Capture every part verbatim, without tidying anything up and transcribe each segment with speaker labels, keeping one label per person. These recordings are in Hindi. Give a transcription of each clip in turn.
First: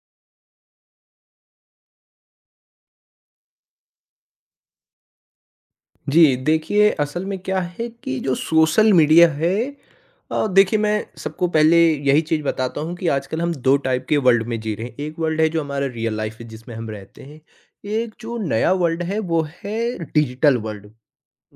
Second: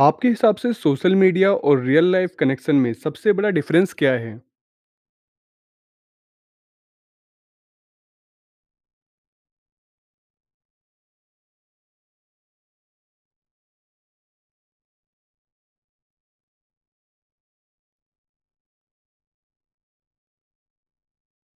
Speaker 1: आपके हिसाब से सोशल मीडिया और रियल लाइफ कनेक्शन में सबसे बड़ा डिफरेंस क्या है?
Speaker 2: जी, देखिए असल में क्या है कि जो सोशल मीडिया है। अ, देखिए मैं सबको पहले यही चीज़ बताता हूँ कि आजकल हम दो टाइप के वर्ल्ड में जी रहे हैं। एक वर्ल्ड है जो हमारा रियल लाइफ़ है जिसमें हम रहते हैं। एक जो नया वर्ल्ड है वो है डिजिटल वर्ल्ड,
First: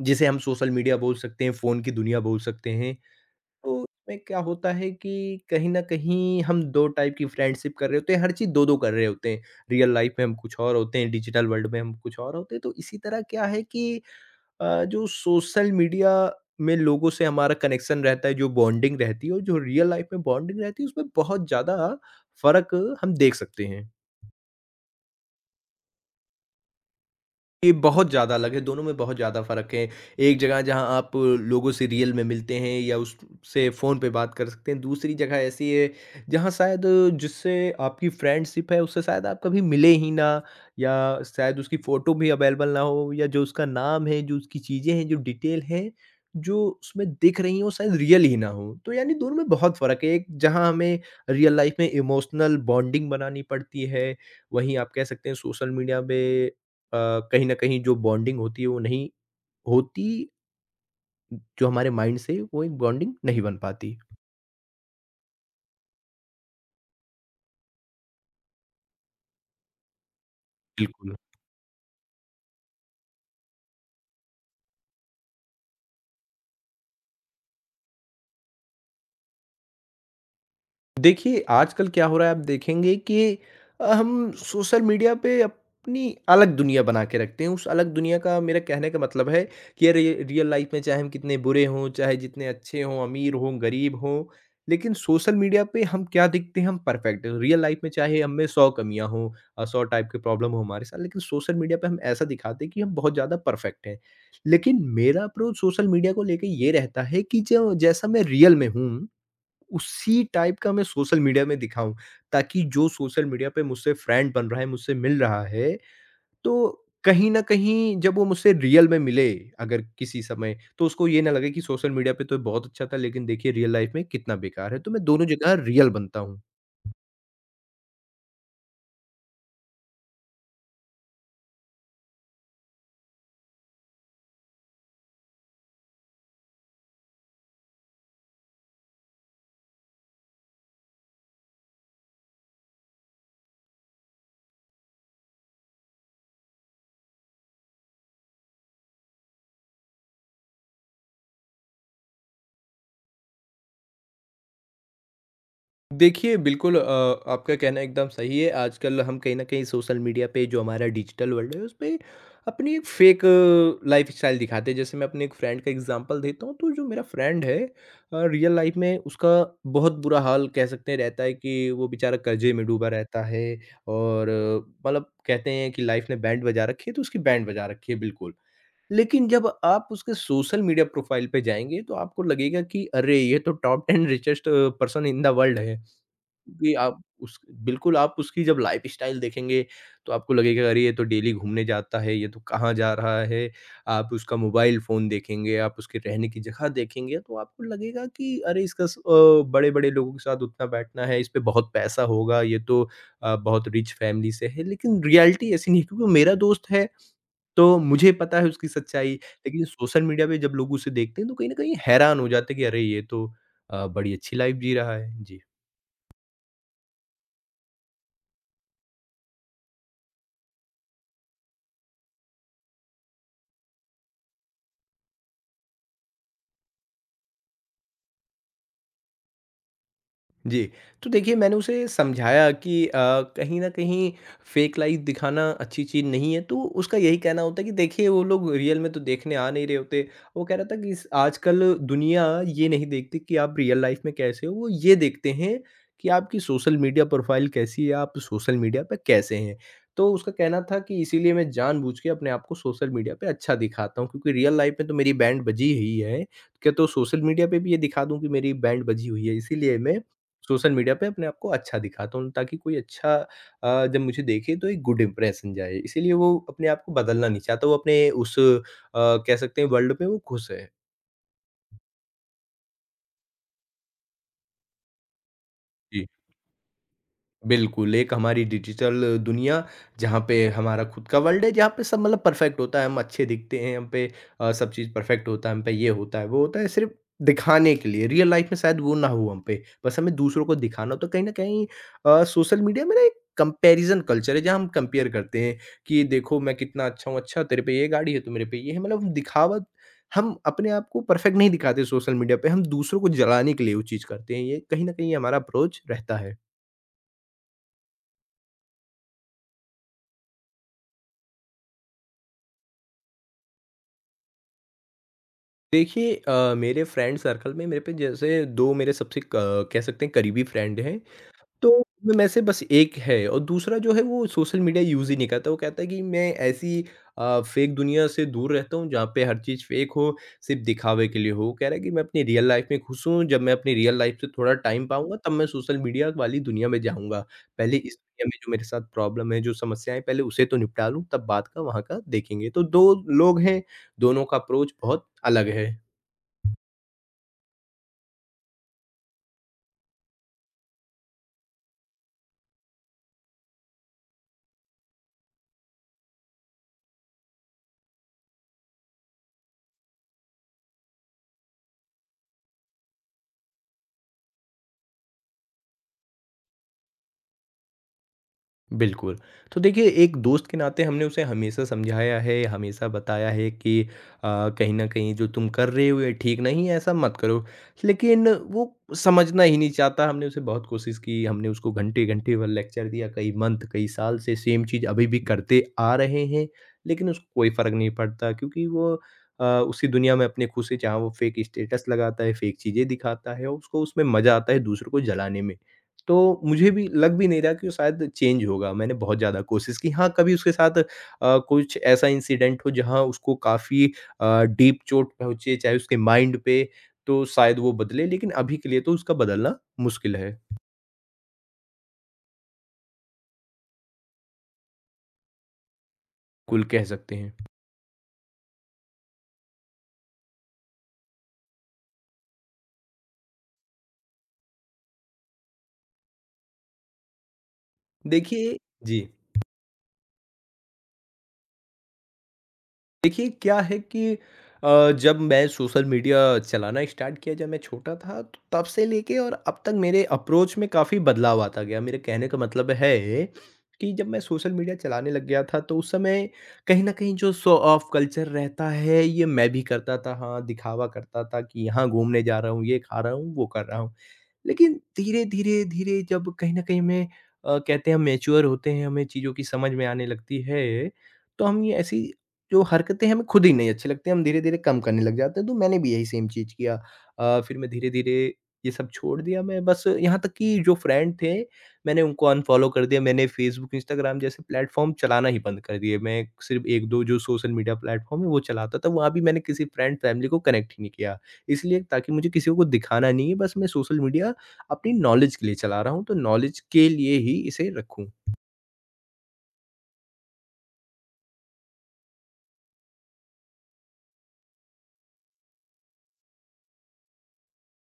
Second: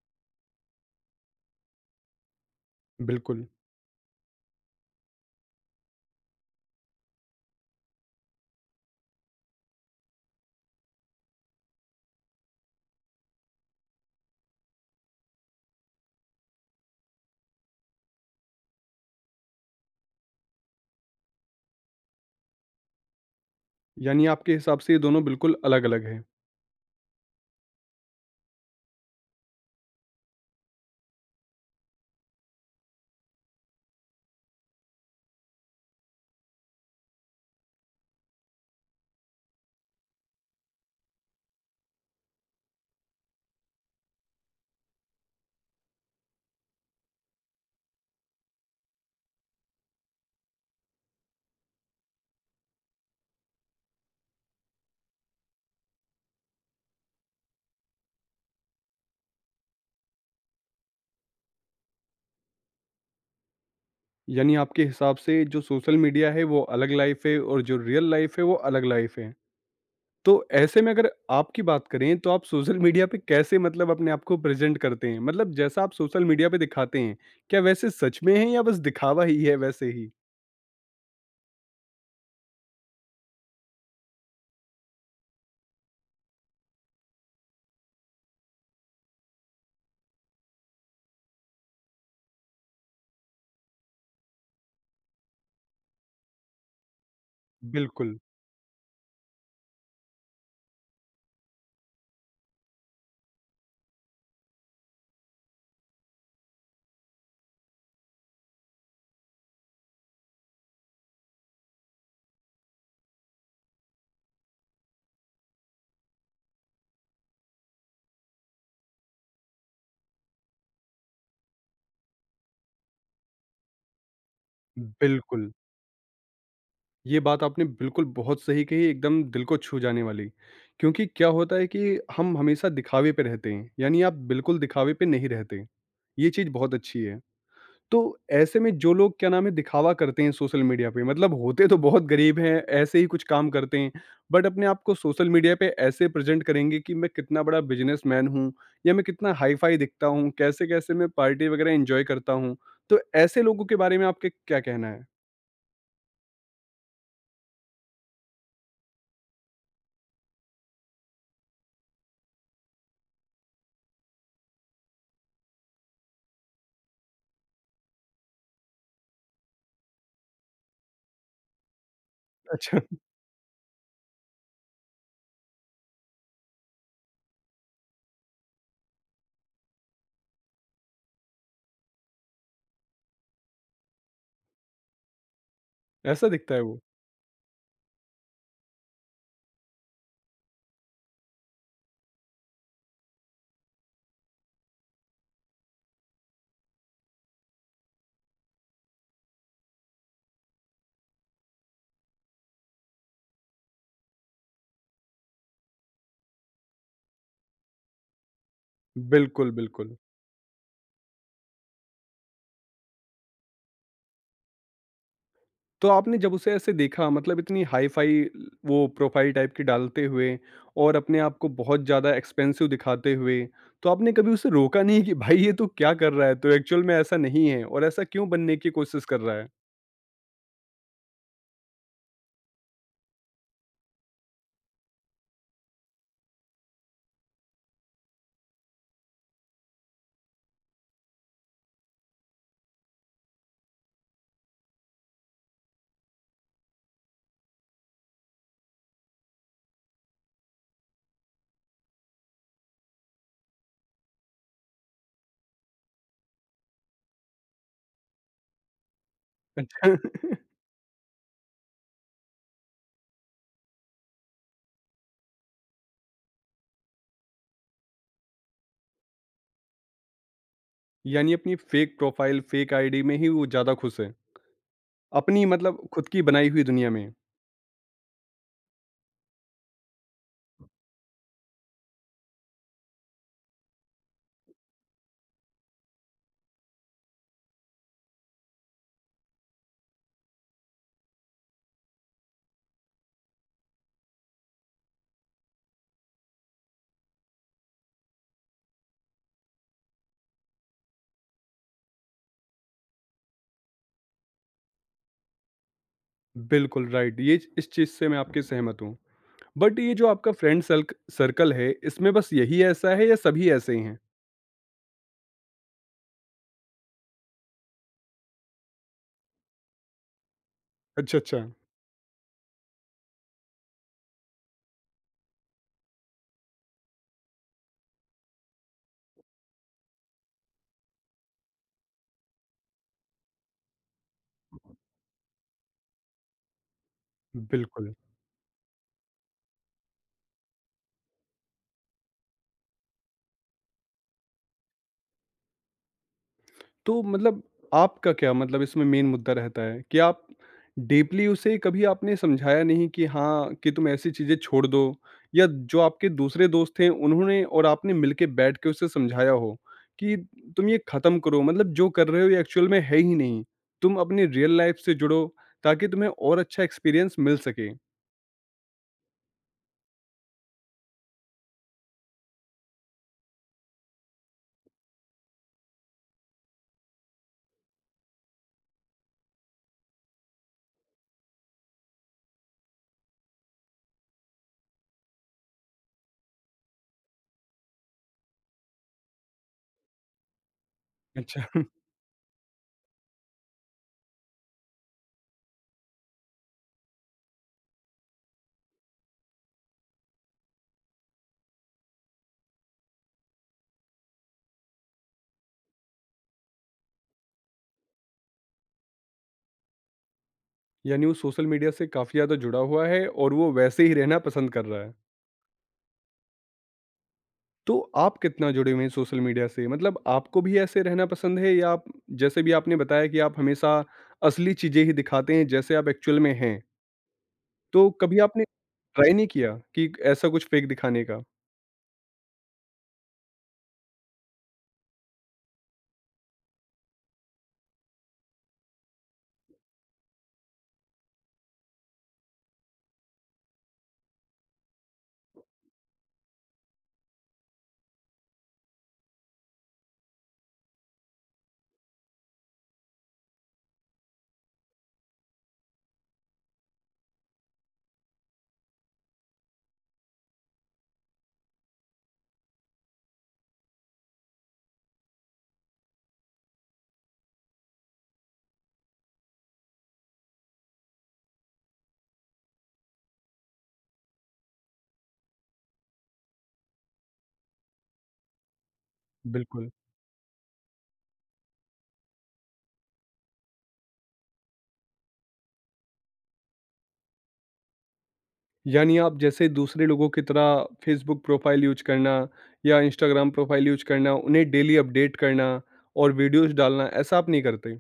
Speaker 2: जिसे हम सोशल मीडिया बोल सकते हैं, फ़ोन की दुनिया बोल सकते हैं।
Speaker 1: बिल्कुल।
Speaker 2: तो इसमें क्या होता है कि कहीं न कहीं हम दो टाइप की फ्रेंडशिप कर रहे होते हैं, हर चीज़ दो-दो कर रहे होते हैं। रियल लाइफ़ में हम कुछ और होते हैं, डिजिटल वर्ल्ड में हम कुछ और होते हैं। तो इसी तरह क्या है कि अ, जो सोशल मीडिया में लोगों से हमारा कनेक्शन रहता है, जो बॉन्डिंग रहती है और जो रियल लाइफ में बॉन्डिंग रहती है उसमें बहुत ज़्यादा फ़र्क हम देख सकते हैं।
Speaker 1: यानी आपके हिसाब से ये दोनों बिल्कुल अलग-अलग हैं।
Speaker 2: ये बहुत ज़्यादा अलग है, दोनों में बहुत ज़्यादा फ़र्क है। एक जगह जहाँ आप लोगों से रियल में मिलते हैं या उससे फ़ोन पे बात कर सकते हैं, दूसरी जगह ऐसी है जहाँ शायद जिससे आपकी फ्रेंडशिप है उससे शायद आप कभी मिले ही ना, या शायद उसकी फ़ोटो भी अवेलेबल ना हो, या जो उसका नाम है, जो उसकी चीज़ें हैं, जो डिटेल है, जो उसमें दिख रही हैं वो शायद रियल ही ना हो। तो यानी दोनों में बहुत फ़र्क है, एक जहाँ हमें रियल लाइफ़ में इमोशनल बॉन्डिंग बनानी पड़ती है, वहीं आप कह सकते हैं सोशल मीडिया पे अ, कहीं न कहीं जो बॉन्डिंग होती है वो नहीं होती, जो हमारे माइंड से वो एक बॉन्डिंग नहीं बन पाती।
Speaker 1: यानी आपके हिसाब से जो सोशल मीडिया है वो अलग लाइफ है और जो रियल लाइफ है वो अलग लाइफ है। तो ऐसे में अगर
Speaker 2: बिल्कुल।
Speaker 1: आपकी बात करें, तो आप सोशल मीडिया पे कैसे मतलब अपने आप को प्रेज़ेंट करते हैं? मतलब जैसा आप सोशल मीडिया पे दिखाते हैं, क्या वैसे सच में है या बस दिखावा ही है वैसे ही?
Speaker 2: देखिए, आजकल क्या हो रहा है आप देखेंगे कि अ, हम सोशल मीडिया पे अपनी अलग दुनिया बना के रखते हैं। उस अलग दुनिया का मेरा कहने का मतलब है कि अरे, रियल लाइफ़ में चाहे हम कितने बुरे हों, चाहे जितने अच्छे हों, अमीर हों, गरीब हों, लेकिन सोशल मीडिया पे हम क्या दिखते हैं, हम परफेक्ट। रियल लाइफ़ में
Speaker 1: बिल्कुल,
Speaker 2: चाहे हम में सौ कमियाँ हों, अ, सौ टाइप की प्रॉब्लम हो हमारे साथ, लेकिन सोशल मीडिया पे हम ऐसा दिखाते हैं कि हम बहुत ज़्यादा परफेक्ट हैं। लेकिन मेरा अप्रोच सोशल मीडिया को लेके ये रहता है कि जो जैसा मैं रियल में हूँ उसी टाइप का मैं सोशल मीडिया में दिखाऊँ, ताकि जो सोशल मीडिया पे मुझसे फ्रेंड बन रहा है, मुझसे मिल रहा है, तो कहीं न कहीं जब वो मुझसे रियल में मिले अगर किसी समय, तो उसको ये ना लगे कि सोशल मीडिया पे तो बहुत अच्छा था, लेकिन देखिए रियल लाइफ़ में कितना बेकार है। तो मैं दोनों
Speaker 1: बिल्कुल।
Speaker 2: जगह रियल बनता हूँ।
Speaker 1: ये बात आपने बिल्कुल बहुत सही कही, एकदम दिल को छू जाने वाली। क्योंकि क्या होता है कि हम हमेशा दिखावे पे रहते हैं, यानी आप बिल्कुल दिखावे पे नहीं रहते। ये चीज़ बहुत अच्छी है। तो ऐसे में जो लोग क्या नाम है दिखावा करते हैं सोशल मीडिया पे, मतलब होते तो बहुत गरीब हैं, ऐसे ही कुछ काम करते हैं, बट अपने आप को सोशल मीडिया पे ऐसे प्रेज़ेंट करेंगे कि मैं कितना बड़ा बिज़नेसमैन हूँ या मैं कितना हाई-फ़ाई दिखता हूँ, कैसे-कैसे मैं पार्टी वगैरह एन्जॉय करता हूँ। तो ऐसे लोगों के बारे में आपके क्या कहना है?
Speaker 2: देखिए, बिल्कुल। अ, आपका कहना एकदम सही है। आजकल हम कहीं न कहीं सोशल मीडिया पे जो हमारा डिजिटल वर्ल्ड है, उसपे अपनी एक फ़ेक लाइफ़स्टाइल दिखाते हैं। जैसे मैं अपने एक फ्रेंड का एग्ज़ाम्पल देता हूँ, तो जो मेरा फ्रेंड है अ, रियल लाइफ़ में उसका बहुत बुरा हाल कह सकते हैं रहता है कि वो बेचारा कर्ज़े में
Speaker 1: अच्छा।
Speaker 2: डूबा रहता है और अ, मतलब कहते हैं कि लाइफ़ ने बैंड बजा रखी है, तो उसकी बैंड बजा रखी है, बिल्कुल। लेकिन जब आप उसके सोशल मीडिया प्रोफ़ाइल पे जाएँगे, तो आपको लगेगा कि अरे! ये तो top ten richest person in the world है।
Speaker 1: ऐसा दिखता है
Speaker 2: क्योंकि
Speaker 1: वो?
Speaker 2: आप उस बिल्कुल, आप उसकी जब लाइफ़स्टाइल देखेंगे, तो आपको लगेगा अरे! ये तो डेली घूमने जाता है, ये तो कहाँ जा रहा है। आप उसका मोबाइल फ़ोन देखेंगे, आप उसके रहने की जगह देखेंगे, तो आपको लगेगा कि अरे! इसका स अ, बड़े-बड़े लोगों के साथ उठना बैठना है, इस पे बहुत पैसा होगा, ये तो अ, बहुत रिच फ़ैमिली से है। लेकिन रियलिटी ऐसी नहीं है क्योंकि वो मेरा दोस्त है, तो मुझे पता है उसकी सच्चाई।
Speaker 1: बिल्कुल,
Speaker 2: लेकिन
Speaker 1: बिल्कुल।
Speaker 2: सोशल मीडिया पे जब लोग उसे देखते हैं, तो कहीं न कहीं हैरान हो जाते हैं कि अरे! ये तो अ, बड़ी अच्छी लाइफ़ जी रहा है। जी।
Speaker 1: तो आपने जब उसे ऐसे देखा, मतलब इतनी हाई-फ़ाई वो प्रोफ़ाइल टाइप की डालते हुए और अपने आप को बहुत ज़्यादा एक्सपेंसिव दिखाते हुए, तो आपने कभी उसे रोका नहीं कि भाई ये तू क्या कर रहा है? तू एक्चुअल में ऐसा नहीं है और ऐसा क्यों बनने की कोशिश कर रहा है?
Speaker 2: जी, तो देखिए मैंने उसे समझाया कि अ, कहीं न कहीं फ़ेक लाइफ़ दिखाना अच्छी चीज़ नहीं है, तो उसका यही कहना होता है कि देखिए वो लोग रियल में तो देखने आ नहीं रहे होते। वो कह रहा था कि इस आजकल दुनिया ये नहीं देखती कि आप रियल लाइफ़ में कैसे हो, वो ये देखते हैं कि आपकी सोशल मीडिया प्रोफ़ाइल कैसी है, आप सोशल मीडिया पे कैसे हैं। तो उसका कहना था कि इसीलिए मैं जानबूझ के अपने आप को सोशल मीडिया पे अच्छा दिखाता हूँ क्योंकि रियल लाइफ़ में तो मेरी बैंड बजी ही है, क्या तो सोशल मीडिया पे भी ये दिखा दूँ कि मेरी बैंड बजी हुई है, इसीलिए
Speaker 1: अच्छा
Speaker 2: मैं सोशल मीडिया पे अपने आप को अच्छा दिखाता हूँ ताकि कोई अच्छा अ, जब मुझे देखे तो एक गुड इंप्रेशन जाए। इसीलिए वो अपने आप को बदलना नहीं चाहता, वो अपने उस अ, कह सकते हैं वर्ल्ड में वो खुश है।
Speaker 1: यानी अपनी फ़ेक प्रोफ़ाइल, फ़ेक आईडी में ही वो ज़्यादा खुश है। अपनी मतलब
Speaker 2: जी।
Speaker 1: खुद की बनाई हुई दुनिया में।
Speaker 2: बिल्कुल, एक हमारी डिजिटल दुनिया, जहाँ पे हमारा खुद का वर्ल्ड है, जहाँ पे सब मतलब परफ़ेक्ट होता है, हम अच्छे दिखते हैं, हम पे अ, सब चीज़ परफ़ेक्ट होता है, हम पे ये होता है, वो होता है, सिर्फ़ दिखाने के लिए। रियल लाइफ़ में शायद वो ना हो हम पे, बस हमें दूसरों को दिखाना हो। तो कहीं न कहीं अ, सोशल मीडिया में ना एक कंपैरिज़न कल्चर है, जहाँ हम कंपेयर करते हैं कि देखो मैं कितना अच्छा हूँ, अच्छा तेरे पे ये गाड़ी है, तो मेरे पे ये है। मतलब हम दिखावा हम अपने आप को परफ़ेक्ट नहीं दिखाते सोशल मीडिया पे, हम दूसरों को जलाने के लिए वो चीज़ करते हैं। ये कहीं न कहीं हमारा अप्रोच रहता है।
Speaker 1: बिल्कुल राइट, ये इस चीज़ से मैं आपके सहमत हूँ। बट ये जो आपका फ्रेंड सल्क सर्कल है, इसमें बस यही ऐसा है या सभी ऐसे ही हैं?
Speaker 2: देखिए अ, मेरे फ्रेंड सर्कल में मेरे पे जैसे दो मेरे सबसे क कह सकते हैं करीबी फ्रेंड हैं,
Speaker 1: अच्छा, अच्छा।
Speaker 2: तो उनमें में से बस एक है और दूसरा जो है वो सोशल मीडिया यूज़ ही नहीं करता। वो कहता है कि मैं ऐसी अ, फ़ेक दुनिया से दूर रहता हूँ जहाँ पे हर चीज़ फ़ेक हो, सिर्फ़ दिखावे के लिए हो। वो कह रहा है कि मैं अपनी रियल लाइफ़ में खुश हूँ, जब मैं अपनी रियल लाइफ़ से थोड़ा टाइम पाऊँगा तब मैं सोशल मीडिया वाली दुनिया में जाऊँगा। पहले
Speaker 1: बिल्कुल।
Speaker 2: इस दुनिया में जो मेरे साथ प्रॉब्लम है, जो समस्याएँ हैं, पहले उसे तो निपटा लूँ तब बात का वहाँ का देखेंगे। तो दो लोग हैं, दोनों का अप्रोच बहुत अलग है।
Speaker 1: तो मतलब आपका क्या मतलब इसमें मेन मुद्दा रहता है कि आप डीपली उसे कभी आपने समझाया नहीं कि हाँ, कि तुम ऐसी चीज़ें छोड़ दो, या जो आपके दूसरे दोस्त हैं उन्होंने और आपने मिलके बैठ के उसे समझाया हो कि तुम ये ख़त्म करो, मतलब जो कर रहे हो ये एक्चुअल में है ही नहीं। तुम अपनी रियल लाइफ़ से जुड़ो ताकि तुम्हें और अच्छा एक्सपीरियंस मिल सके।
Speaker 2: बिल्कुल। तो देखिए एक दोस्त के नाते हमने उसे हमेशा समझाया है, हमेशा बताया है कि अ, कहीं न कहीं जो तुम कर रहे हो ये ठीक नहीं है, ऐसा मत करो। लेकिन वो समझना ही नहीं चाहता, हमने उसे बहुत कोशिश की, हमने उसको घंटे-घंटे भर लेक्चर दिया, कई मंथ, कई साल से सेम चीज़ अभी भी करते आ रहे हैं, लेकिन उसको कोई फ़र्क नहीं पड़ता क्योंकि वो अ, उसी दुनिया में अपने खुश है जहाँ वो फ़ेक
Speaker 1: अच्छा
Speaker 2: स्टेटस लगाता है, फ़ेक चीज़ें दिखाता है और उसको उसमें मज़ा आता है दूसरों को जलाने में। तो मुझे भी लग भी नहीं रहा कि वो शायद चेंज होगा। मैंने बहुत ज़्यादा कोशिश की। हाँ, कभी उसके साथ अ, कुछ ऐसा इंसिडेंट हो जहाँ उसको काफ़ी अ, डीप चोट पहुँचे, चाहे उसके माइंड पे, तो शायद वो बदले, लेकिन अभी के लिए तो उसका बदलना मुश्किल है,
Speaker 1: यानी वो सोशल मीडिया से काफ़ी ज़्यादा जुड़ा हुआ है और वो वैसे ही रहना पसंद कर रहा है।
Speaker 2: कुल कह सकते हैं।
Speaker 1: तो आप कितना जुड़े हुए हैं सोशल मीडिया से? मतलब आपको भी ऐसे रहना पसंद है या आप जैसे भी आपने बताया कि आप हमेशा असली चीज़ें ही दिखाते हैं जैसे आप एक्चुअल में हैं। तो कभी आपने
Speaker 2: देखिए जी।
Speaker 1: ट्राई नहीं किया कि ऐसा कुछ फ़ेक दिखाने का?
Speaker 2: देखिए क्या है कि अ, जब मैं सोशल मीडिया चलाना स्टार्ट किया जब मैं छोटा था तो तब से लेके और अब तक मेरे अप्रोच में काफ़ी बदलाव आता गया, मेरे कहने का मतलब है कि जब मैं सोशल मीडिया चलाने लग गया था तो उस समय कहीं ना कहीं जो शो ऑफ कल्चर रहता है ये मैं भी करता था, हाँ दिखावा करता था कि यहाँ घूमने जा रहा हूँ, ये खा रहा हूँ, वो कर रहा हूँ। लेकिन धीरे धीरे धीरे जब कहीं ना कहीं हमें अ, कहते हैं हम मेच्योर होते हैं, हमें चीज़ों की समझ में आने लगती है, तो हम ये ऐसी जो हरकतें हमें खुद ही नहीं अच्छी लगती, हम धीरे-धीरे कम करने लग जाते हैं, तो मैंने भी यही सेम चीज़ किया। अ, फिर मैं धीरे-धीरे ये सब छोड़ दिया, मैं बस यहाँ तक कि जो फ्रेंड थे, मैंने उनको अनफ़ॉलो कर दिया, मैंने फ़ेसबुक, इंस्टाग्राम जैसे प्लेटफ़ॉर्म चलाना ही बंद कर दिए। मैं सिर्फ़ एक दो जो सोशल मीडिया प्लेटफ़ॉर्म है, वो चलाता था, वहाँ भी मैंने किसी
Speaker 1: बिल्कुल।
Speaker 2: फ्रेंड, फ़ैमिली को कनेक्ट ही नहीं किया। इसलिए ताकि मुझे किसी को दिखाना नहीं है, बस मैं सोशल मीडिया अपनी नॉलेज के लिए चला रहा हूँ, तो नॉलेज के लिए ही इसे रखूँ।
Speaker 1: यानी आप जैसे दूसरे लोगों की तरह फ़ेसबुक प्रोफ़ाइल यूज़ करना या इंस्टाग्राम प्रोफ़ाइल यूज़ करना, उन्हें डेली अपडेट करना और वीडियोज़ डालना, ऐसा आप नहीं करते?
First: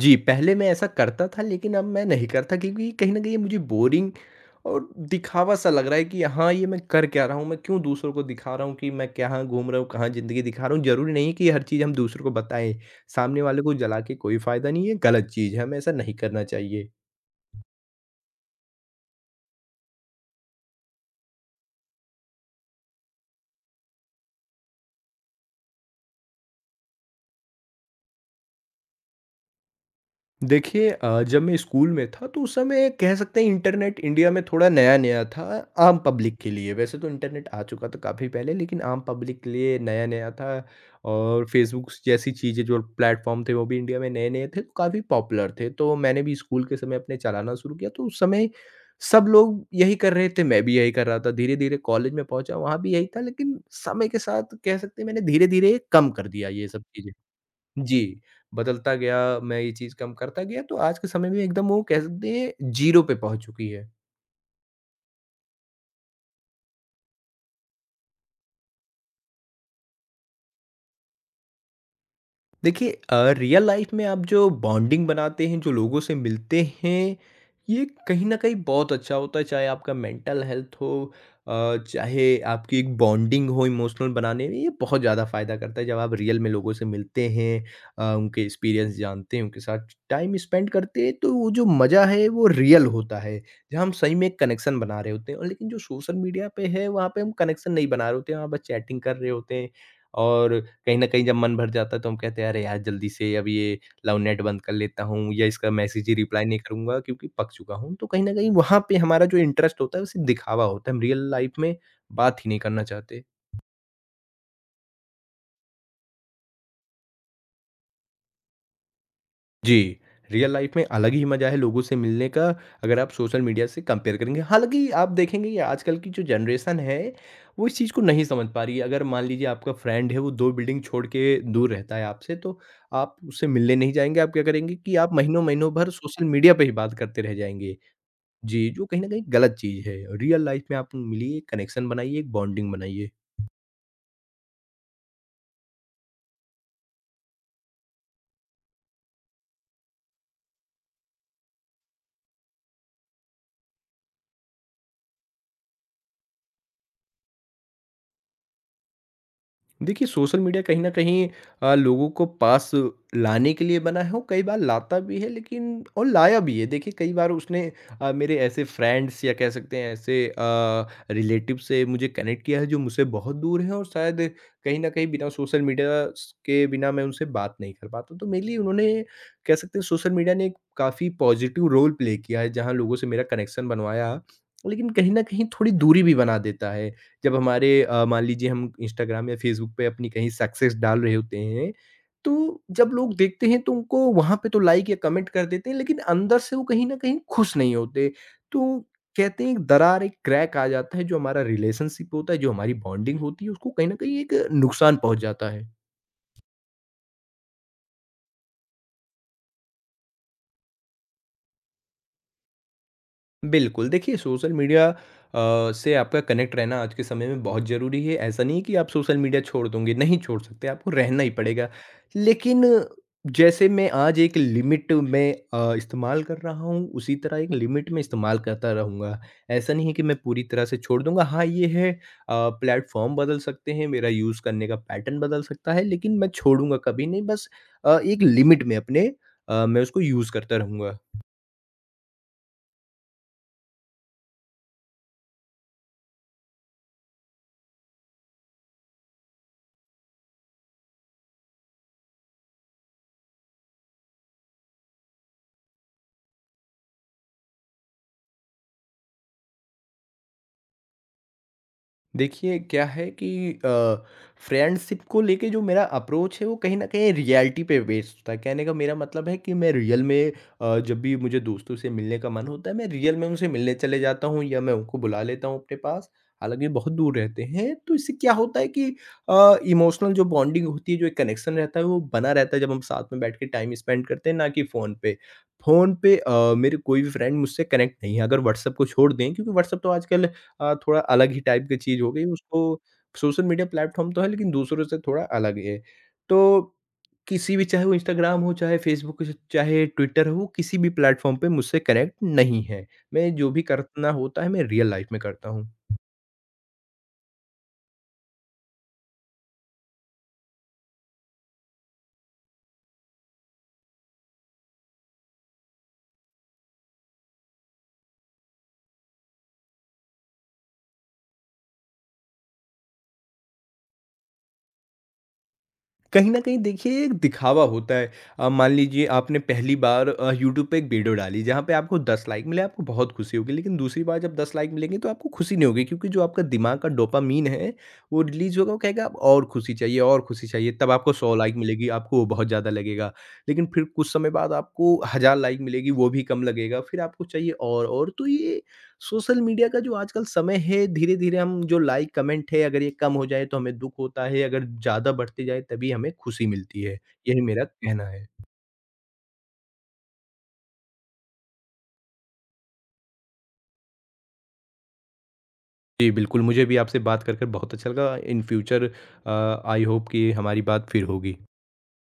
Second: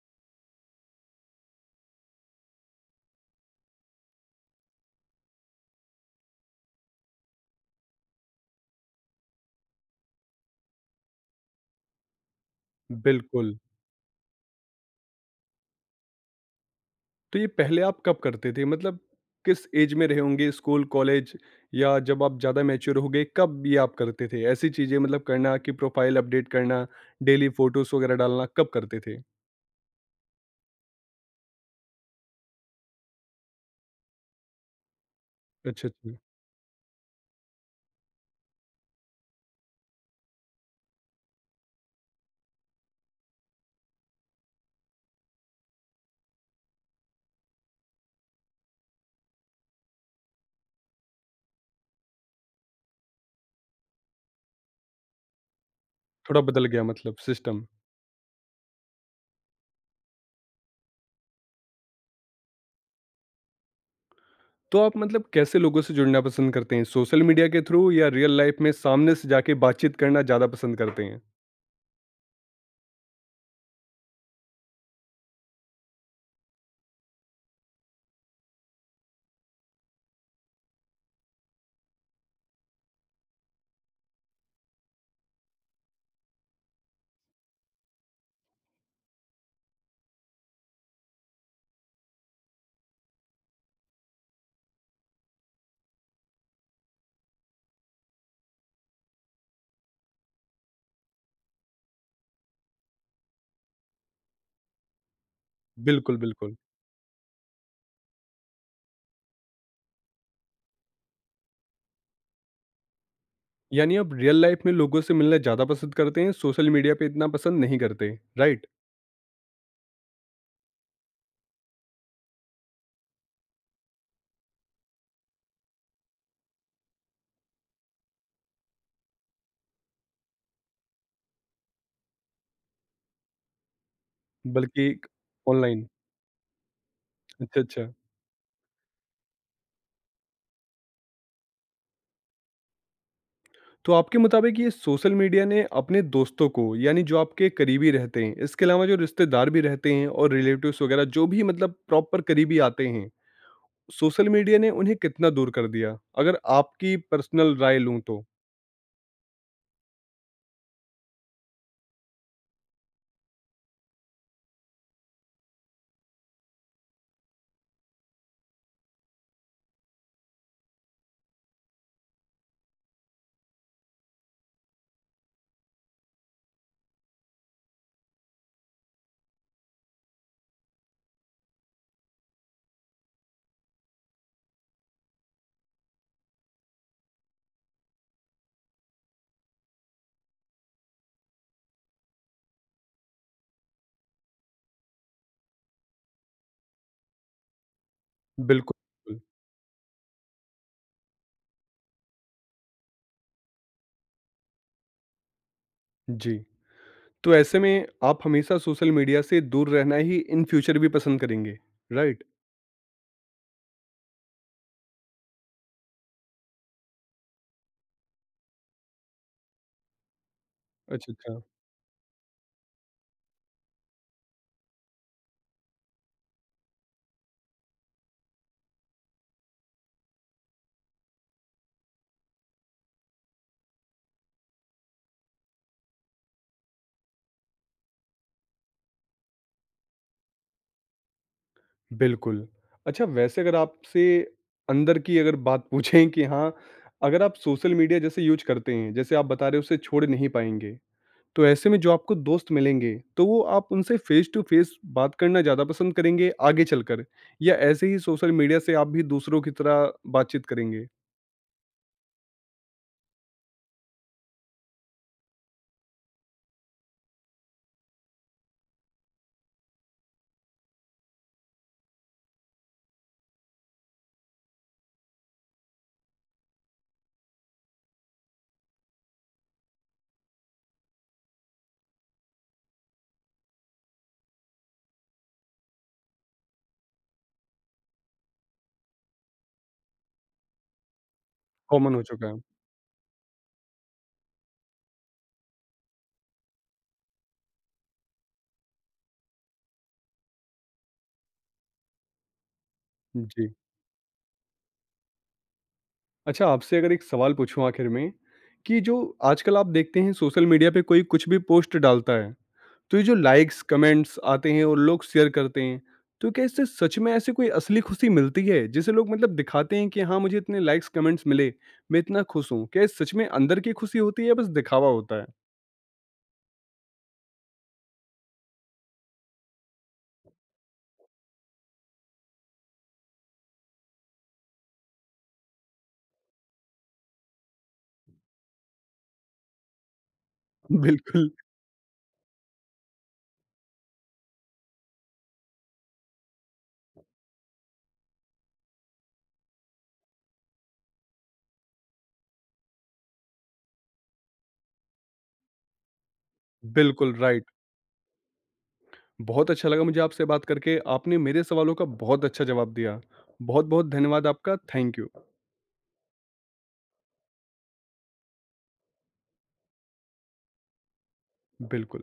Speaker 2: जी, पहले मैं ऐसा करता था लेकिन अब मैं नहीं करता क्योंकि कहीं न कहीं ये मुझे बोरिंग और दिखावा-सा लग रहा है कि हाँ, ये मैं कर क्या रहा हूँ? मैं क्यों दूसरों को दिखा रहा हूँ कि मैं कहाँ घूम रहा हूँ, कहाँ ज़िंदगी दिखा रहा हूँ? ज़रूरी नहीं है कि हर चीज़ हम दूसरों को बताएँ, सामने
Speaker 1: बिल्कुल।
Speaker 2: वाले को जला के कोई फ़ायदा नहीं है, गलत चीज़ है, हमें ऐसा नहीं करना चाहिए।
Speaker 1: तो ये पहले आप कब करते थे, मतलब किस एज में रहे होंगे, स्कूल कॉलेज या जब आप ज़्यादा मैच्योर हो गए? कब ये आप करते थे ऐसी चीज़ें, मतलब करना कि प्रोफाइल अपडेट करना, डेली फोटोज़ वगैरह डालना कब करते थे?
Speaker 2: देखिए अ, जब मैं स्कूल में था तो उस समय कह सकते हैं इंटरनेट इंडिया में थोड़ा नया-नया था
Speaker 1: अच्छा,
Speaker 2: आम
Speaker 1: अच्छा।
Speaker 2: पब्लिक के लिए। वैसे तो इंटरनेट आ चुका था काफ़ी पहले लेकिन आम पब्लिक के लिए नया-नया था और फ़ेसबुक जैसी चीज़ें जो प्लेटफ़ॉर्म थे वो भी इंडिया में नए-नए थे, तो काफ़ी पॉपुलर थे। तो मैंने भी स्कूल के समय अपने चलाना शुरू किया तो उस समय सब लोग यही कर रहे थे, मैं भी यही कर रहा था। धीरे-धीरे कॉलेज में पहुँचा वहाँ भी यही था लेकिन समय के साथ कह सकते हैं मैंने धीरे-धीरे कम कर
Speaker 1: थोड़ा
Speaker 2: दिया
Speaker 1: बदल
Speaker 2: ये सब
Speaker 1: गया
Speaker 2: चीज़ें।
Speaker 1: मतलब सिस्टम?
Speaker 2: जी, बदलता गया, मैं ये चीज़ कम करता गया, तो आज के समय में एकदम वो कह सकते हैं ज़ीरो पे पहुँच चुकी है।
Speaker 1: तो आप मतलब कैसे लोगों से जुड़ना पसंद करते हैं, सोशल मीडिया के थ्रू या रियल लाइफ में सामने से जाके बातचीत करना ज़्यादा पसंद करते हैं?
Speaker 2: देखिए अ, रियल लाइफ में आप जो बॉन्डिंग बनाते हैं, जो लोगों से मिलते हैं, ये कहीं न कहीं बहुत अच्छा होता है, चाहे आपका मेंटल हेल्थ हो अ, चाहे आपकी एक बॉन्डिंग हो इमोशनल बनाने में, ये बहुत ज़्यादा फ़ायदा करता है। जब आप रियल में लोगों से मिलते हैं अ, उनके एक्सपीरियंस जानते हैं, उनके साथ टाइम स्पेंड करते हैं, तो वो जो मज़ा है, वो रियल होता है, जहाँ हम सही में एक कनेक्शन बना रहे होते हैं और लेकिन जो सोशल मीडिया पे है, वहाँ पे हम कनेक्शन नहीं बना रहे होते हैं, वहाँ बस चैटिंग कर रहे होते हैं। और कहीं न कहीं जब मन भर जाता है तो हम कहते हैं, "अरे यार! जल्दी से अब ये लव नेट बंद कर लेता हूँ या इसका मैसेज ही
Speaker 1: बिल्कुल,
Speaker 2: रिप्लाई
Speaker 1: बिल्कुल।
Speaker 2: नहीं करूँगा क्योंकि पक चुका हूँ।" तो कहीं न कहीं वहाँ पे हमारा जो इंटरेस्ट होता है वो सिर्फ़ दिखावा होता है। हम रियल लाइफ़ में बात ही नहीं करना चाहते।
Speaker 1: यानी आप रियल लाइफ में लोगों से मिलना ज़्यादा पसंद करते हैं, सोशल मीडिया पे इतना पसंद नहीं करते, राइट?
Speaker 2: जी, रियल लाइफ़ में अलग ही मज़ा है लोगों से मिलने का, अगर आप सोशल मीडिया से कंपेयर करेंगे। हालाँकि आप देखेंगे ये आजकल की जो जनरेशन है, वो इस चीज़ को नहीं समझ पा रही है। अगर मान लीजिए आपका फ्रेंड है, वो दो बिल्डिंग छोड़ के दूर रहता है आपसे, तो आप उससे मिलने नहीं जाएँगे। आप क्या करेंगे
Speaker 1: बल्कि
Speaker 2: कि आप महीनों-महीनों
Speaker 1: ऑनलाइन।
Speaker 2: भर सोशल मीडिया पे ही बात करते रह
Speaker 1: अच्छा,
Speaker 2: जाएँगे।
Speaker 1: अच्छा।
Speaker 2: जी, जो कहीं न कहीं गलत चीज़ है। रियल लाइफ़ में आप मिलिए, कनेक्शन बनाइए, एक बॉन्डिंग बनाइए।
Speaker 1: तो आपके मुताबिक ये सोशल मीडिया ने अपने दोस्तों को, यानी जो आपके करीबी रहते हैं, इसके अलावा जो रिश्तेदार भी रहते हैं और रिलेटिव्स वगैरह जो भी मतलब प्रॉपर करीबी आते हैं, सोशल मीडिया ने उन्हें कितना दूर कर दिया, अगर आपकी पर्सनल राय लूं तो?
Speaker 2: देखिए, सोशल मीडिया कहीं न कहीं अ, लोगों को पास लाने के लिए बना है और कई बार लाता भी है लेकिन और लाया भी है। देखिए, कई बार उसने अ, मेरे ऐसे फ्रेंड्स या कह सकते हैं ऐसे अ, रिलेटिव से मुझे कनेक्ट किया है जो मुझसे बहुत दूर हैं और शायद कहीं न कहीं बिना सोशल मीडिया स के बिना मैं उनसे बात नहीं कर पाता। तो मेनली उन्होंने कह सकते हैं सोशल मीडिया ने एक काफ़ी पॉज़िटिव रोल प्ले किया है जहाँ लोगों से मेरा कनेक्शन बनवाया, लेकिन कहीं न कहीं थोड़ी दूरी भी बना देता है। जब हमारे अ, मान लीजिए हम इंस्टाग्राम या फ़ेसबुक पे अपनी कहीं सक्सेस डाल रहे होते हैं, तो जब लोग देखते हैं तो उनको वहाँ पे तो लाइक या कमेंट कर देते हैं, लेकिन अंदर से वो कहीं न कहीं खुश नहीं होते। तो
Speaker 1: बिल्कुल।
Speaker 2: कहते हैं एक दरार, एक क्रैक आ जाता है, जो हमारा रिलेशनशिप होता है, जो हमारी बॉन्डिंग होती है, उसको कहीं न कहीं एक नुकसान पहुँच जाता है।
Speaker 1: जी। तो ऐसे में आप हमेशा सोशल मीडिया से दूर रहना ही इन फ्यूचर भी पसंद करेंगे, राइट?
Speaker 2: बिल्कुल, देखिए सोशल मीडिया अ, से आपका कनेक्ट रहना आज के समय में बहुत ज़रूरी है। ऐसा नहीं है कि आप सोशल मीडिया छोड़ दोगे, नहीं छोड़ सकते, आपको
Speaker 1: अच्छा,
Speaker 2: रहना ही
Speaker 1: अच्छा।
Speaker 2: पड़ेगा। लेकिन जैसे मैं आज एक लिमिट में अ, इस्तेमाल कर रहा हूँ, उसी तरह एक लिमिट में इस्तेमाल करता रहूँगा। ऐसा नहीं है कि मैं पूरी तरह से छोड़ दूँगा। हाँ, ये है अ, प्लेटफ़ॉर्म बदल सकते हैं, मेरा यूज़ करने का पैटर्न बदल सकता है, लेकिन मैं छोड़ूँगा कभी नहीं। बस अ, एक लिमिट में अपने अ, मैं उसको यूज़ करता रहूँगा।
Speaker 1: बिल्कुल। अच्छा वैसे अगर आपसे अंदर की अगर बात पूछें कि हाँ, अगर आप सोशल मीडिया जैसे यूज़ करते हैं, जैसे आप बता रहे हो उसे छोड़ नहीं पाएँगे, तो ऐसे में जो आपको दोस्त मिलेंगे, तो वो आप उनसे फ़ेस टू फ़ेस बात करना ज़्यादा पसंद करेंगे आगे चलकर? या ऐसे ही सोशल मीडिया से आप भी दूसरों की तरह बातचीत करेंगे?
Speaker 2: देखिए क्या है कि अ, फ्रेंडशिप को लेके जो मेरा अप्रोच है वो कहीं न कहीं रियलिटी पे बेस्ड था। कहने का मेरा मतलब है कि मैं रियल में अ, जब भी मुझे दोस्तों से मिलने का मन होता है मैं रियल में उनसे मिलने चले जाता हूँ या मैं उनको बुला लेता हूँ अपने पास। हालाँकि बहुत दूर रहते हैं तो इससे क्या होता है कि अ, इमोशनल जो बॉन्डिंग होती है जो एक कनेक्शन रहता है वो बना रहता है जब हम साथ में बैठ के टाइम स्पेंड करते हैं ना कि फ़ोन पे। फ़ोन पे अ, मेरे कोई भी फ्रेंड मुझसे कनेक्ट नहीं है अगर व्हाट्सएप को छोड़ दें क्योंकि व्हाट्सएप तो आजकल अ, थोड़ा अलग ही टाइप की
Speaker 1: कॉमन
Speaker 2: चीज़
Speaker 1: हो
Speaker 2: हो गई
Speaker 1: चुका है?
Speaker 2: उसको सोशल मीडिया प्लेटफ़ॉर्म तो है लेकिन दूसरों से थोड़ा अलग है। तो किसी भी चाहे वो इंस्टाग्राम हो, चाहे फ़ेसबुक हो, चाहे ट्विटर हो, किसी भी प्लेटफ़ॉर्म पे मुझसे कनेक्ट नहीं है। मैं
Speaker 1: जी।
Speaker 2: जो भी करना होता है मैं रियल लाइफ़ में करता हूँ।
Speaker 1: अच्छा आपसे अगर एक सवाल पूछूँ आखिर में, कि जो आजकल आप देखते हैं सोशल मीडिया पे कोई कुछ भी पोस्ट डालता है, तो ये जो लाइक्स, कमेंट्स आते हैं और लोग शेयर करते हैं, तो क्या इससे सच में ऐसी कोई असली खुशी मिलती है? जिसे लोग मतलब दिखाते हैं कि हाँ, मुझे इतने लाइक्स, कमेंट्स मिले, मैं इतना खुश हूँ। क्या ये सच में अंदर की खुशी होती है या बस दिखावा होता है?
Speaker 2: कहीं न कहीं देखिए एक दिखावा होता है। अ, मान लीजिए आपने पहली बार अ, यूट्यूब पे एक वीडियो डाली जहाँ पे आपको दस लाइक मिले आपको बहुत खुशी होगी। लेकिन दूसरी बार जब दस लाइक मिलेंगे तो आपको खुशी नहीं होगी क्योंकि जो आपका दिमाग का डोपामाइन है वो रिलीज़ होगा वो कहेगा अब और खुशी चाहिए और खुशी चाहिए। तब आपको
Speaker 1: बिल्कुल,
Speaker 2: सौ लाइक मिलेगी आपको वो बहुत ज़्यादा लगेगा। लेकिन फिर कुछ समय बाद आपको हज़ार लाइक मिलेगी वो भी कम लगेगा। फिर आपको चाहिए और, और तो ये सोशल मीडिया का जो आजकल समय है धीरे-धीरे हम जो लाइक कमेंट है अगर ये कम हो जाए तो हमें दुःख होता है, अगर ज़्यादा बढ़ते जाए तभी हमें खुशी मिलती है,
Speaker 1: बिल्कुल
Speaker 2: यही
Speaker 1: राइट।
Speaker 2: मेरा कहना है।
Speaker 1: बहुत अच्छा लगा मुझे आपसे बात करके। आपने मेरे सवालों का बहुत अच्छा जवाब दिया। बहुत-बहुत धन्यवाद आपका। Thank you.
Speaker 2: जी, बिल्कुल मुझे भी आपसे बात कर कर बहुत अच्छा लगा। In future a, I hope कि हमारी बात फिर होगी।
Speaker 1: बिल्कुल।